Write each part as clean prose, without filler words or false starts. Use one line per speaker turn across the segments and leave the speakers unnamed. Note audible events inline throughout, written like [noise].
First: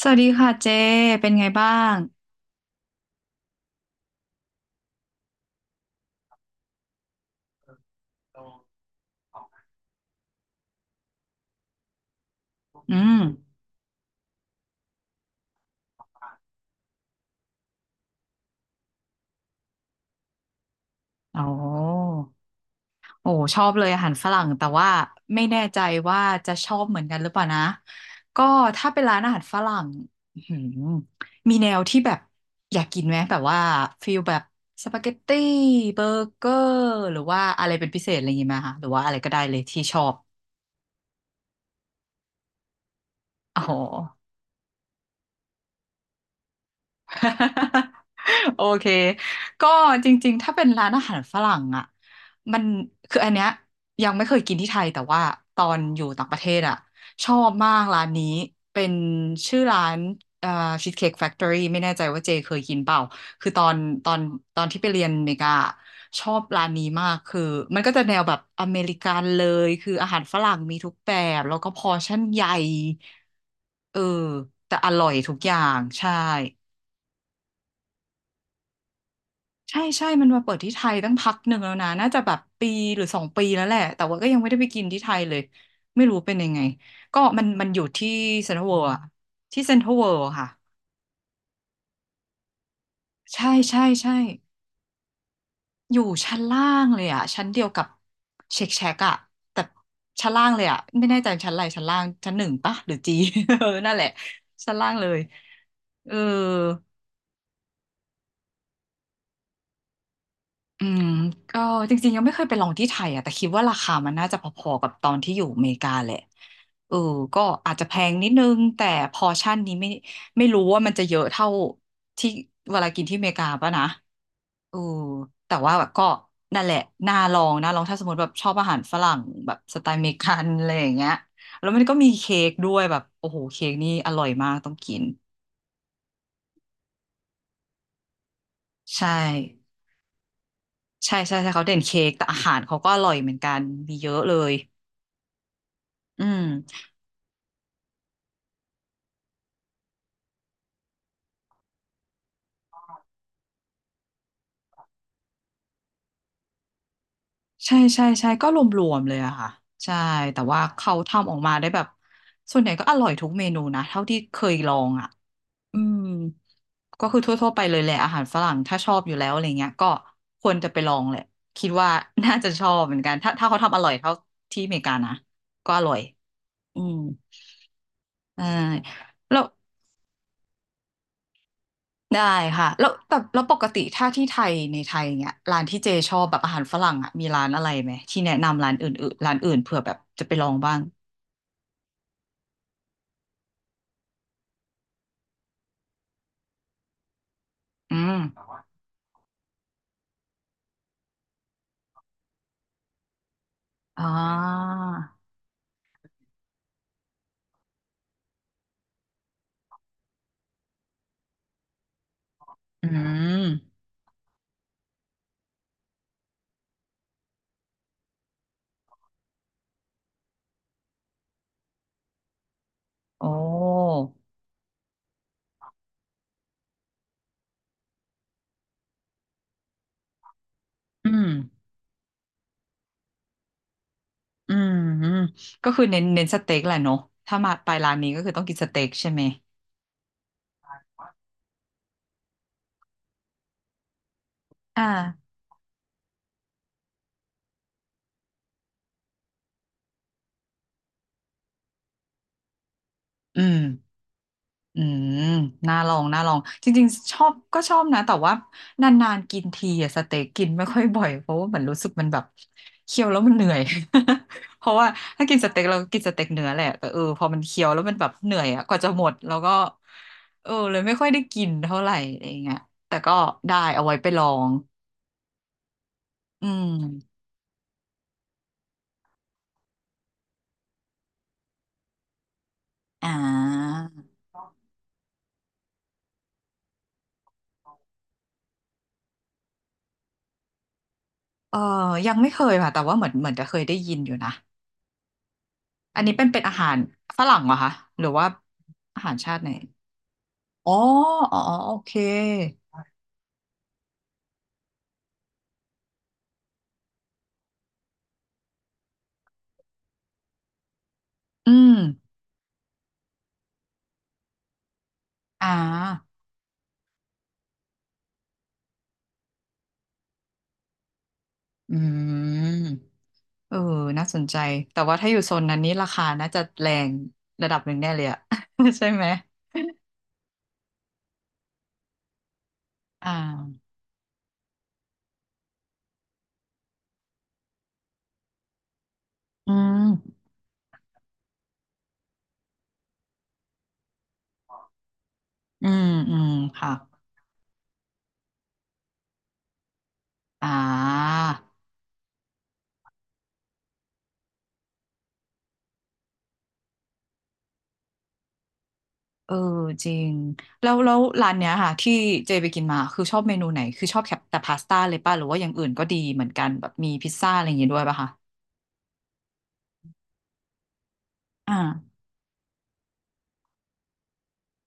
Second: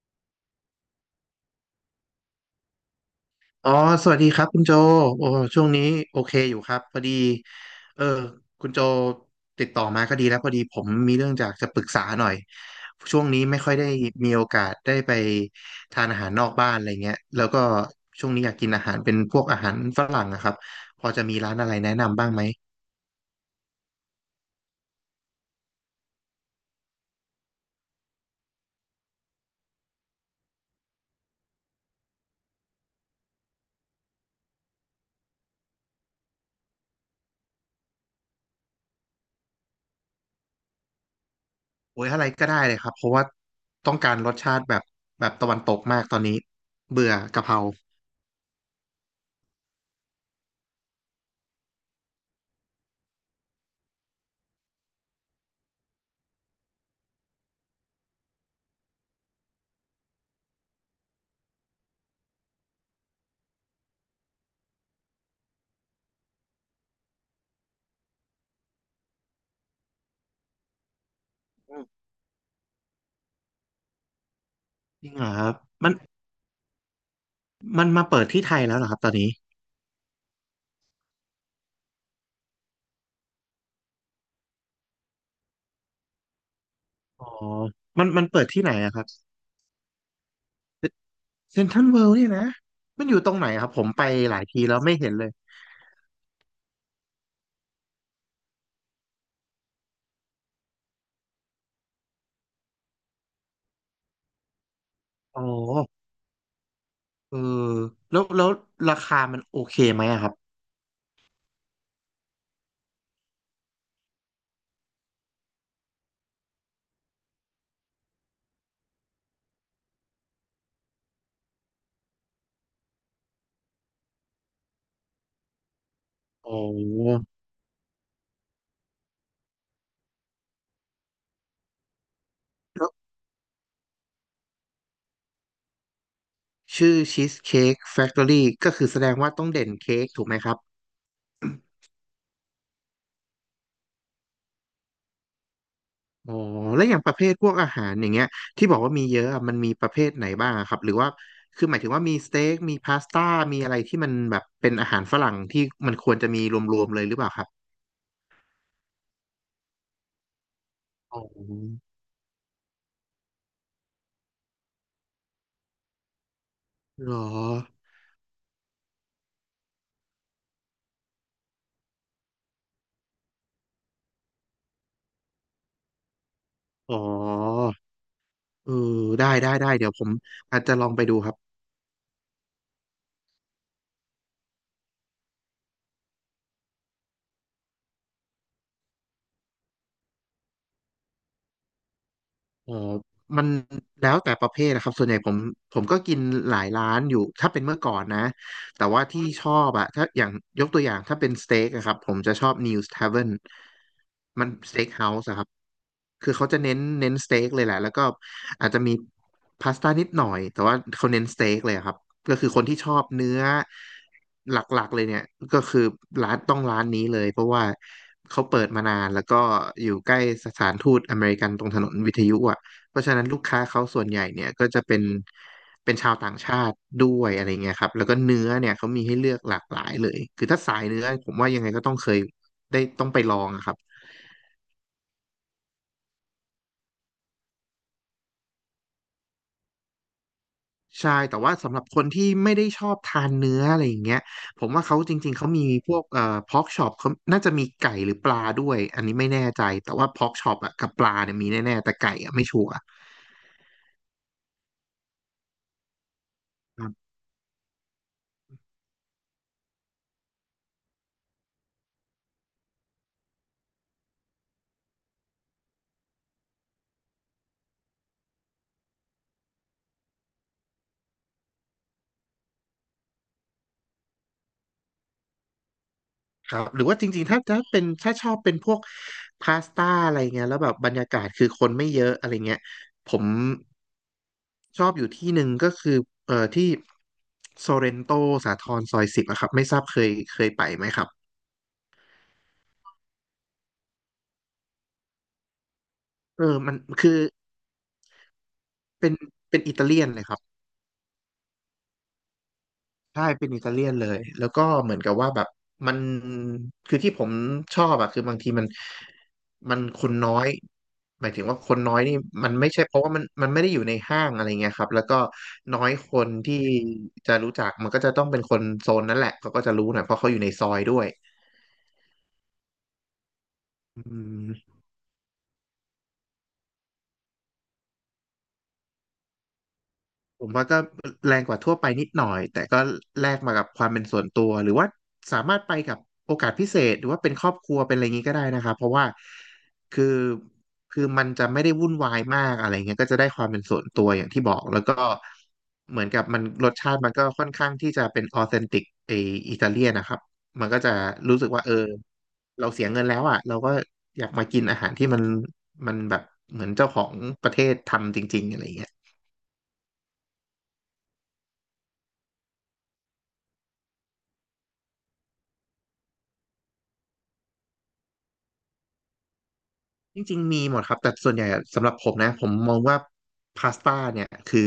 สวัสดีค่ะเจเป็นไงบ้าง
อ๋อสวัสดีครับคุณโจโอ้ช่วงนี้โอเคอยู่ครับพอดีเออคุณโจติดต่อมาก็ดีแล้วพอดีผมมีเรื่องจากจะปรึกษาหน่อย
อืม
ช่วงนี้ไม่ค่อยได้มีโอกาสได้ไปทานอาหารนอกบ้านอะไรเงี้ยแล้วก็ช่วงนี้อยากกินอาหารเป็นพวกอาหารฝรั่งอะครับ พอจะมี
โอ้
ร้านอะไรแนะ
อ
นำบ้างไหม
โอ้ชอบเลยอาหารฝรั่งแต่ว่าไม่แน่ใจว่าจะชอบเหมือนกันหรือเปล่านะก็ถ้าเป็นร้านอาหารฝรั่งอื้อหือมีแนวที่แบบอยากกินไหมแบบว่าฟิลแบบสปาเกตตี้เบอร์เกอร์หรือว่าอะไรเป็นพิเศษอะไรอย่างงี้ไหมคะหรือว่าอะไรก็ได้เลยที่ชอบ
โอ้ยอะไรก็ได้เลยครับ เพราะว่า
อ๋อ
ต้องการรสชาติแบบตะวันตกมากตอนนี้เบื่อกะเพรา
[laughs] โอเค ก็จริงๆ ถ้าเป็นร้านอาหารฝรั่งอ่ะมันคืออันเนี้ยยังไม่เคยกินที่ไทยแต่ว่าตอนอยู่ต่างประเทศอ่ะชอบมากร้านนี้เป็นชื่อร้านเอ่อชีสเค้กแฟคทอรี่ไม่แน่ใจว่าเจเคยกินเปล่าคือตอนตอนที่ไปเรียนอเมริกาอะชอบร้านนี้มากคือมันก็จะแนวแบบอเมริกันเลยคืออาหารฝรั่งมีทุกแบบแล้วก็พอร์ชั่นใหญ่เออแต่อร่
จ
อ
ริ
ย
งเหรอ
ทุก
ค
อ
รับ
ย่าง
มัน
ใช่
มันมาเปิดที่ไทยแล้วเหรอครับตอนนี้
ใช่ใช่ มันมาเปิดที่ไทยตั้งพักหนึ่งแล้วนะน่าจะแบบปีหรือสองปีแล้วแหละแต่ว่าก็ยังไม่ได้ไปกินที่ไทยเลยไม่รู้เป็นยังไงก็
อ๋อ
มันอยู่ที่
มันเปิด
เซ็นท
ที่
รัล
ไหน
เวิลด์
อะค
อะ
รับ
ที่เซ็นทรัลเวิลด์ค่ะ
เซ็นทรัลเวิลด์เนี่ยนะ มันอยู่ตรงไห
ใช่
นอะครับ
ใช่
ผมไป
ใช่
หลายทีแล้วไม่เห็นเลย
อยู่ชั้นล่างเลยอะชั้นเดียวกับเช็คแช็กอะแต่ชั้นล่างเลยอะไม่แน่ใจชั้นอะไรชั้นล่างชั้นหนึ่งปะหรือจี [laughs] เออนั่นแหละชั้นล่างเลย
อ๋อ
เออ
เออแล้วราคามันโอเคไหมอะครับ
อืมก็จริงๆยังไม่เคยไปลองที่ไทยอ่ะแต่คิดว่าราคามันน่าจะพอๆกับตอนที่อยู่อเมริกาแหละเออก็อาจจะแพงนิดนึงแต่พอร์ชั่นนี้ไม่รู้ว่ามันจะเยอะเท่าที่เวลากินที่อเมริกาป่ะนะเออแต่ว่าแบบก็
อ๋
นั่นแหละน่า
อ
ลองนะลองถ้าสมมติแบบชอบอาหารฝรั่งแบบสไตล์อเมริกันอะไรอย่างเงี้ยแล้วมันก็มีเค้กด้วย
แล้ว
แบบโอ้โหเค้กนี่อร่อยมากต้องกิน
ชื่อชีสเค้กแฟ c ทอรี่ก็คือแส
ใช่
ดงว่าต้องเด่นเค้กถูกไหมครับ
ใช่ใช่ใช่เขาเด่นเค้กแต่อาหารเขาก็อร่อยเหมือนกันมีเยอะเลยอื
อ๋อ
ม
แล้วอย่างประเภทพวกอาหารอย่างเงี้ยที่บอกว่ามีเยอะอะมันมีประเภทไหนบ้างอะครับหรือว่าคือหมายถึงว่ามีสเต็กมีพาสต้ามีอะไรที่มันแบบเป็นอาหารฝรั่งที่มันควรจะมีรวมๆเลยหรือเปล่าครับ
ใช่ใช่ใช่ก็รวมๆเลยอะค่ะใช่แต่ว่าเขา
อ๋อ
ทำออกมาได้แบบส่วนใหญ่ก็อร่อยทุกเมนูนะเท่าที่เคยลองอะอืมก็
เหร
คื
อ
อทั่วๆไปเลยแหละอาหารฝรั่งถ้าชอบอยู่แล้วอะไรเงี้ยก็ควรจะไปลองแหละคิดว่า [laughs] น่าจะชอบเหมือนกันถ้าถ้าเขาทำอร่อยเท่าที่อเมริกานะก็อร่อยอื
อ๋
ม
อ
ได้
เออได้
แล้ว
ได้ได้เดี๋ยวผมอาจจะลองไปดูครับ
ได้ค่ะแล้วแต่แล้วปกติถ้าที่ไทยในไทยเนี้ยร้านที่เจชอบแบบอาหารฝรั่งอะมีร้านอะไรไหมที่แนะนำร้านอื่นๆร้านอื่นเผื่อแบบจะไปลองบ้าง
อ๋อมันแล้วแต่ประเภทนะครับส่วนใหญ่ผมก็กินหลายร้านอยู่ถ้าเป็นเมื่อก่อ
อื
น
ม
นะ แต่ว่าที่ชอบอะถ้าอย่างยกตัวอย่างถ้าเป็นสเต็กอะครับผมจะชอบ News Tavern
อ๋อ
มันสเต็กเฮาส์อะครับ คือเขาจะเน้นสเต็กเลยแหละแล้วก็อาจจะมีพาสต้านิดหน่อยแต่ว่าเขาเน้นสเต็กเลยอะครับ ก็คือคนที่
อื
ชอบเนื้อ
ม
หลักๆเลยเนี่ยก็คือร้านต้องร้านนี้เลยเพราะว่าเขาเปิดมานานแล้วก็อยู่ใกล้สถานทูตอเมริกันตรงถนนวิทยุอ่ะ เพราะฉะนั้
โอ้
นลูกค้าเขาส่วนใหญ่เนี่ยก็จะเป็นชาวต่างชาติด้วยอะไรเงี้ยครับแล้วก็เนื้อเนี่ยเขามีให้เลือกหลากหลายเลยคือถ้าสายเนื้อ
อืม
ผมว่ายังไงก็ต้องเคยได้ต้องไปลองอะครับ
อืม อืม ก็คือเน้นสเต็กแหละเนอะ ถ้ามาไปร้านนี้ก็คือต้องกินสเต็กใช่ไหม
ใช่แต่ว่าสำหรับคนที่ไม่ได้ชอบทานเนื้ออะไรอย่างเงี้ยผม
อ่
ว่าเขาจริ
า
งๆเขามีพวกพอกช็อปเขาน่าจะมีไก่หรือปลาด้วยอันนี้ไม่แน่ใจแต่ว่าพอกช็อปอะกับปลาเนี่ยมีแน่ๆแต่ไก่อะไม่ชัวร์
อืม อืมน่าลองน่าลองจริงๆ ชอบก็ชอบนะแต่ว่านานๆกินทีอะสเต็กกินไม่ค่อยบ่อยเพราะว่าเหมือนรู้สึกมันแบบเคี้ยวแล้วมันเหนื่อย [laughs] เพราะว่าถ้ากินสเต็กเรากินสเต็กเนื้อแหละแต่เออพอมันเคี้ยวแล้วมันแบบเหนื่อยอะกว่าจะหมดแล้วก็เออเลยไม่ค่อยได้กินเท่าไหร่อะไรอย่างเงี้ยแต่ก็ได้เอาไว้ไปลองอื
ครับหรือว่าจ
ม
ริงๆถ้าเป็นถ้าชอบเป็นพวกพาสต้าอะไรเงี้ยแล้วแบบบรรยากาศคือคนไม่เยอะอะไรเงี้ย
อ่
ผม
า
ชอบอยู่ที่หนึ่งก็คือที่โซเรนโตสาทรซอย 10อะครับไม่ทราบเคยไปไหมครับ
เออยังไม่เคยค่ะแต่ว่าเหมือนจะเคยได้ยินอยู่นะอันนี้เป็นเป็
เอ
นอา
อ
หา
มั
ร
นคือ
ฝรั่งเหรอคะหรือว่าอา
เป็
หา
น
รชาติไหน
อิตาเลียนเลยครับ
อ๋ออ๋ออ๋อโอเค
ใช่เป็นอิตาเลียนเลยแล้วก็เหมือนกับว่าแบบมันคือที่ผมชอบอะคือบางทีมันคนน้อยหมายถึง
อื
ว่าค
ม
นน้อยนี่มันไม่ใช่เพราะว่ามันไม่ได้อยู่ในห้างอะไรเงี้ยครับแล้วก็
อ่
น้อยค
า
นที่จะรู้จักมันก็จะต้องเป็นคนโซนนั้นแหละเขาก็จะรู้หน่อยเพราะเขาอยู่ในซอยด้วย
อืมเออ
อื
น่าสนใจ
ม
แต่ว่าถ้าอยู่โซนนั้นนี้ราคาน่าจะแรงระดับหนึ่งแน่เลยอะ [laughs] ใช่ไหม
ผมว่าก็แรงกว่าทั่วไปนิดหน่อยแต่ก็
อ่
แลกมา
า
กับความเป็นส่วนตัวหรือว่าสามารถไปกับโอกาสพิเศษหรือว่าเป็นครอบครัวเป็นอะไรอย่างนี้ก็ได้นะครับเพราะว่า
อื
คือ
ม
มันจะไม่ได้วุ่นวายมากอะไรเงี้ยก็จะได้ความเป็นส่วนตัวอย่างที่บอกแล้วก็
อืม
เหมือน
อื
กับ
ม
มันร
ค่ะ
สชาติมันก็ค่อนข้างที่จะเป็นออเทนติกไออิตาเลียนนะครับ
อ่
มันก็จะ
า
รู้สึกว่าเออเราเสียเงินแล้วอ่ะเราก็อยากมากินอาหารที่มันแบบเหมือนเจ้าของประเทศทำจริงๆอะไรอย่างเงี้ย
เออจริงแล้วแล้วร้านเนี้ยค่ะที่เจไปกินมา คือชอบเมนูไหนคือชอบแค่แต่พาสต้าเลยป่ะหรือว่าอย่างอื่นก็ดีเหมือนกันแบบมีพิซซ่าอะไรอย่างงี้ด้วยป่ะคะ
จริงๆ มีหมดครับแต่ส่วนใหญ่
อ่า
อะสำหรับผมนะผมมองว่าพาสต้าเนี่ยคือ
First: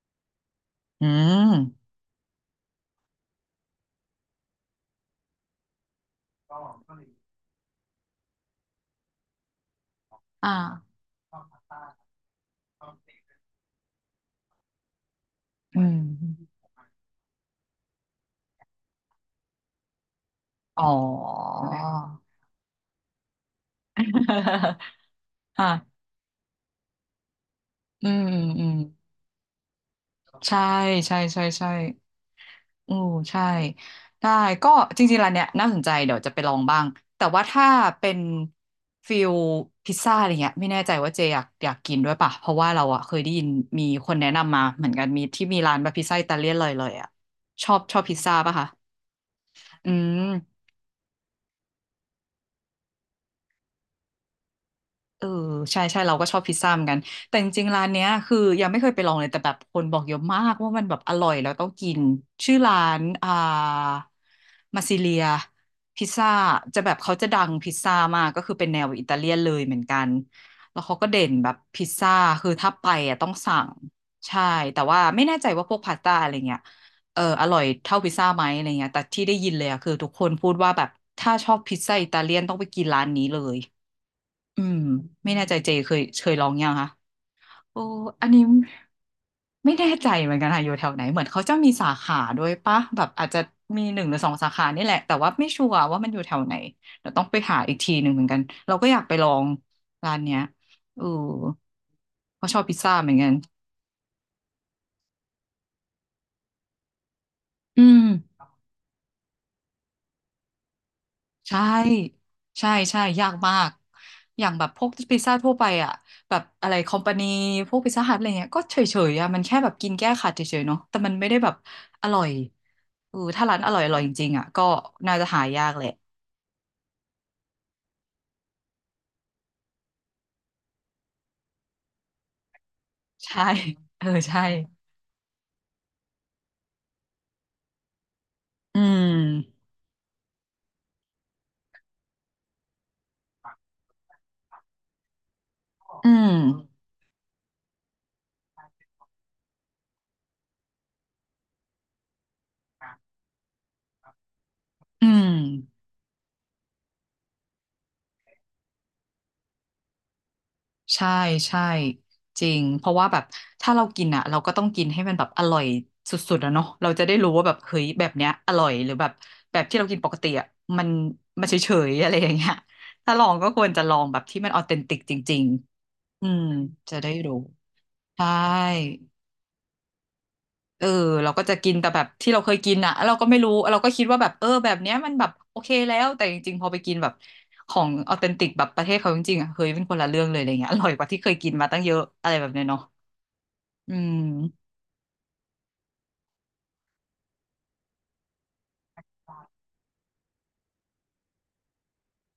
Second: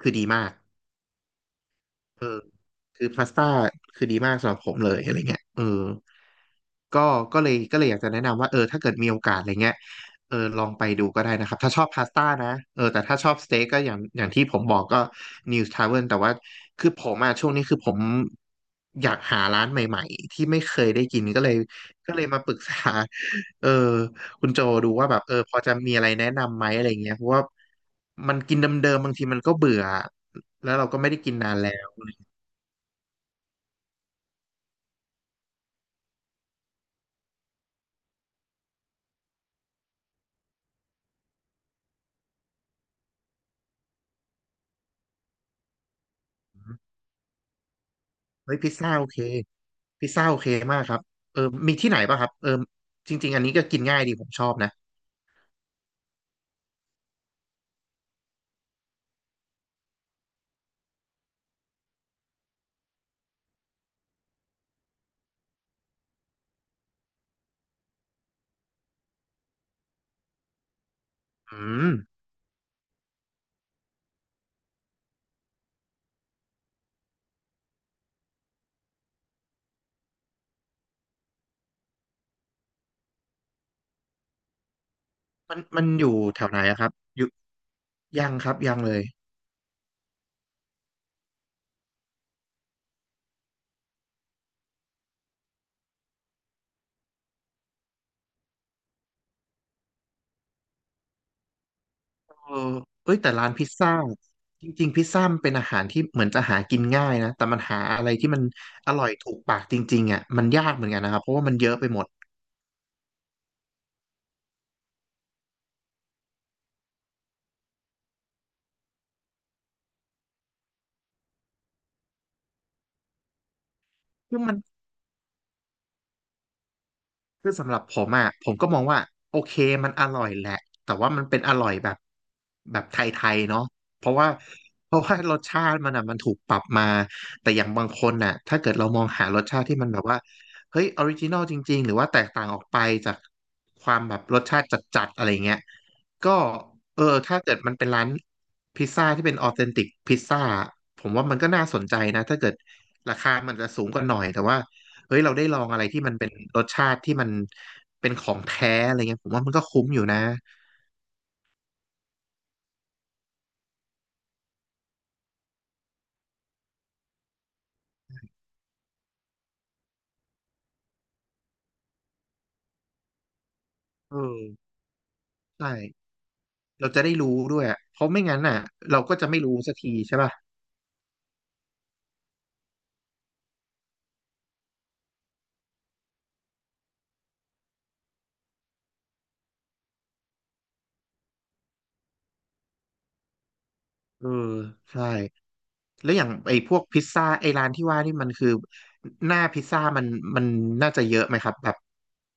ดีมาก
อืม
เออ คือพาสต้าคือดีมากสำหรับผมเลยอะไรเงี้ยเออก็ก็เลยอยากจะแนะนำว่าเออถ้าเกิดมีโอกาสอะไรเงี้ยเออ
อ่า
ลองไปดูก็ได้นะครับถ้าชอบพาสต้านะเออแต่ถ้าชอบสเต็กก็อย่างที่ผมบอกก็ News
อื
Tavern แต่ว่า
ม
คือผมอะช่วงนี้คือผมอยากหาร้านใหม่ๆที่ไม่เค
อ๋อ
ยได้กินก็เลยมาปรึกษาเออคุณโจ
[laughs]
ดูว่าแบบเออพอ
อ่ะ
จะมีอะไรแนะนำไหมอะไรเงี้ยเพราะว่า
อืม
มันกิน
อื
เด
ม
ิมๆบางทีมันก็เบื่อ
ใช่
แล้วเราก็ไม่
ใช่
ได้กิน
ใช่
นาน
ใช่
แล้ว
อือใช่ได้ก็จริงๆร้านเนี้ยน่าสนใจเดี๋ยวจะไปลองบ้างแต่ว่าถ้าเป็นฟิลพิซซ่าอะไรเงี้ยไม่แน่ใจว่าเจอยากกินด้วยป่ะเพราะว่าเราอะเคยได้ยินมีคนแนะนำมาเหมือนกันมีที่มีร้านแบบพิซซ่าอิตาเลียนเลยอะชอบพิซซ่า
เฮ้
ป่ะ
ย
คะ
พิซซ่าโอเค
อื
พิซซ่าโอเค
ม
มากครับเออมีที่ไหนป่ะครับเออจริงๆอันนี้ก็กินง่ายดีผมชอบนะ
เออใช่ใช่เราก็ชอบพิซซ่าเหมือนกันแต่จริงๆร้านเนี้ยคือยังไม่เคยไปลองเลยแต่แบบคนบอกเยอะมากว่ามันแบบอร่อยแล้วต้องกินชื่อร้านมาซิเลียพิซซ่าจะแบบเขาจะดังพิซซ่ามากก็คือเป็นแนวอิตาเลียนเลยเหมือนกันแล้วเขาก็เด่นแบบ
อื
พิ
ม
ซซ่าคือถ้าไปอ่ะต้องสั่งใช่แต่ว่าไม่แน่ใจว่าพวกพาสต้าอะไรเงี้ยเอออร่อยเท่าพิซซ่าไหมอะไรเงี้ยแต่ที่ได้ยินเลยอะคือทุกคนพูดว่าแบบถ้าชอบพิซซ่าอิตาเลียนต้องไปกินร้านนี้เลย อืมไม่แน่ใจ
มัน
เจ
มัน
เคย
อยู่แถ
ลอ
ว
ง
ไหน
ยัง
อะค
คะ
รับอยู่
โอ้อั
ยั
น
ง
นี้
ครับยังเลย
ไม่แน่ใจเหมือนกันค่ะอยู่แถวไหนเหมือนเขาจะมีสาขาด้วยปะแบบอาจจะมีหนึ่งหรือสองสาขานี่แหละแต่ว่าไม่ชัวร์ว่ามันอยู่แถวไหนเดี๋ยวต้องไปหาอีกทีหนึ่งเหมือนกันเราก็อยากไปลองร้านเนี้ยเออ
เอ
เพราะชอบ
อ
พิซซ่าเหมื
เอ้
อ
ย
นกั
แต่
น
ร้านพิซซ่าจริงๆพิซซ่ามันเป็นอาหารที่เหมือนจะหากินง่ายนะแต่มันหา
อื
อะ
ม
ไรที่มันอร่อยถูกปากจริงๆอ่ะมันยากเหมือนกันนะครับเพราะว่า
ใช
มันเยอะไปหมด
่ใช่ใช่ยากมากอย่างแบบพวกพิซซ่าทั่วไปอ่ะแบบอะไรคอมพานีพวกพิซซ่าฮัทอะไรเงี้ยก็เฉยๆอ่ะมันแค่แบบกินแก้ขัดเฉยๆเนาะแต่มันไม่ได้แบบอร่อยเออถ้าร้านอร่อยอร่อยจริง
คื
ๆ
อ
อ่ะ
มัน
ก็น่าจะหายากแหละ
คือสำหรับผมอ่ะผมก็มองว่าโอเคมันอร่อยแหละแต่ว่ามันเป็นอร่อยแบบแบบไทย
ใช่
ๆเนาะ
เอ
เพ
อ
ราะว่า
ใช่
เพราะว่ารสชาติมันอ่ะมันถูกปรับมาแต่อย่างบางคนน่ะถ้าเกิด
อื
เรามองหารสชาติ
ม
ที่มันแบบว่าเฮ้ยออริจินอลจริงๆหรือว่าแตกต่างออกไปจากความแบบรสชาติจัดๆอะไรเงี้ย
อื
ก็
ม
เออถ้าเกิดมันเป็นร้านพิซซ่าที่เป็นออเทนติกพิซซ่าผมว่ามันก็น่าสนใจนะถ้าเกิดราคามันจะสูงกว่าหน่อยแต่ว่า
อื
เฮ้ย
ม
เราได้ลองอะไรที่มันเป็นรสชาติที่มันเป็นของแท้อะไรเงี้ยผมว่ามันก็คุ้มอยู่นะ
ใช่ใช่จริงเพราะว่าแบบถ้าเรากินอ่ะเราก็ต้องกินให้มันแบบอร่อยสุดๆอะเนาะเราจะได้รู้ว่าแบบเฮ้ยแบบเนี้ยอร่อยหรือแบบแบบที่เรากินปกติอ่ะมันมันเฉยๆอะไรอย่างเงี้ยถ้าลองก็ควรจะลอง
เอ
แบบที่มั
อ
นออเทนติกจริง
ใช่
ๆอืม
เรา
จะ
จะ
ได้
ได้
รู้
รู้ด้วยอะเพราะไม่
ใช่
งั้นอ่ะเราก็จะไม่รู้สักทีใช่ป่ะ
เออเราก็จะกินแต่แบบที่เราเคยกินอ่ะแล้วเราก็ไม่รู้เราก็คิดว่าแบบเออแบบเนี้ยมันแบบโอเคแล้วแต่จริงๆพอไปกินแบบของออเทนติกแบบประเทศเขาจริงๆอ่ะเฮ้ยเป็นคนละเรื่องเลยอะไรเงี้ยอร่อยกว่าที่เคยกินมาตั้งเยอะอะไรแบบเนี้ยเนาะอื
เออ
ม
ใช่แล้วอย่างไอ้พวกพิซซ่าไอ้ร้านที่ว่านี่มันคือหน้าพิซซ่ามันน่าจะเยอะไหมครับแบบ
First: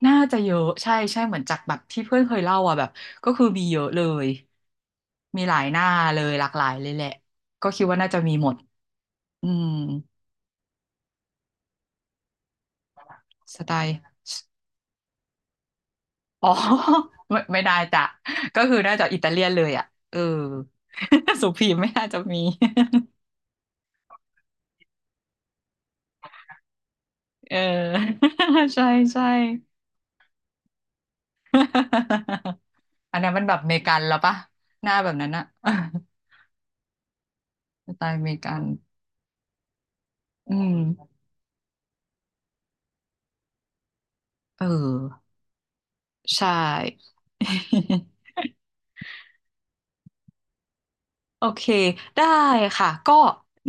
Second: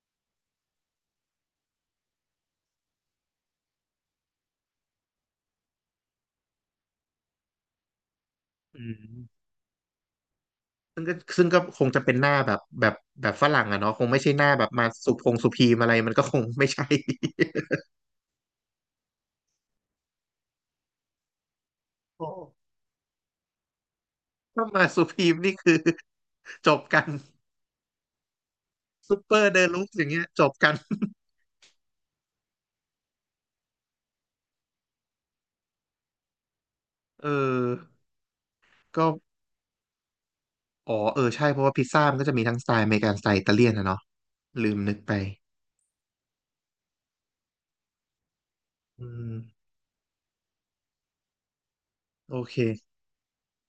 น่าจะเยอะใช่ใช่เหมือนจากแบบที่เพื่อนเคยเล่าอ่ะแบบก็คือมีเยอะเลยมีหลายหน้าเลยหลากหลายเลยแหละก็คิดว่าน่าจะมีหมด
อืม
อืม
ซึ่งก็คงจะเป็นหน้าแบบแบบฝ
ส
รั่ง
ไต
อะเนาะ
ล์
คงไม่ใช่หน้าแบบมาสุพงสุพีมอะไรมันก็คง
อ๋อ
ไม่ใช่
[laughs] ไม่ไม่ได้จ้ะก็คือน่าจะอิตาเลียนเลยอ่ะเออ [laughs] สุพีมไม่น่าจะ
[laughs] โอ้
มี
ถ้ามาสุพีมนี่คือจบกัน
[laughs] เออ [laughs] ใช่
ซุป
ใช่
เปอร์เดินลุกอย่างเงี้ยจบกัน [laughs]
[laughs] อันนั้นมันแบบอเมริกันแล้วปะหน้าแบบนั้นอะ [laughs]
เออ
สไตล์อเมริกัน
ก็
อื
อ๋อ
ม
เออใช่เพราะว่าพิซซ่ามันก็จะมีทั้งสไตล์อเมริกันสไตล์อิตาเลียนนะเนาะ
เอ
ลืมนึกไป
อใช่ [laughs]
อืม
โอเคได้
โอเค
ค่ะก็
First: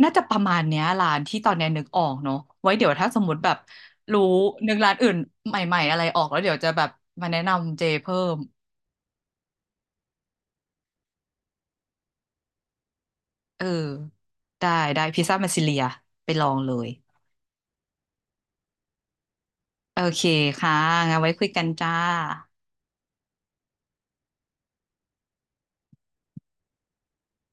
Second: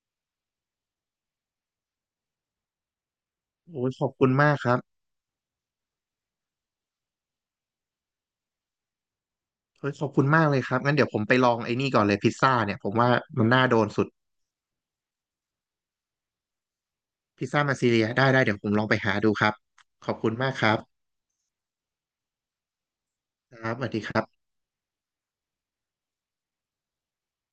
น่าจะประมาณเนี้ยร้านที่ตอนเนี้ยนึกออกเนอะไว้เดี๋ยวถ้าสมมติแบบ
โอ้ยขอบ
รู้
คุณมากค
นึ
รั
ก
บ
ร้านอื่นใหม่ๆอะไรออกแล้วเดี๋ยวจะแบบมาแนะนำเจเพิ่ม
เฮ้ยขอบคุณมากเลยครับงั้นเดี๋ยวผมไปลองไอ้นี่ก่อนเลยพิซซ่าเนี่ยผมว่ามัน
เอ
น่า
อ
โดนสุด
ได้ได้พิซซ่ามาซิเลียไปลองเลย
พิซซ่ามาซีเรียได้ได้เดี๋ยวผมลองไปหาดูครับ
โอ
ขอบ
เค
คุณมากค
ค่ะ
รับ
งั้นไว้คุยกันจ้า
ครับสวัสดีครับ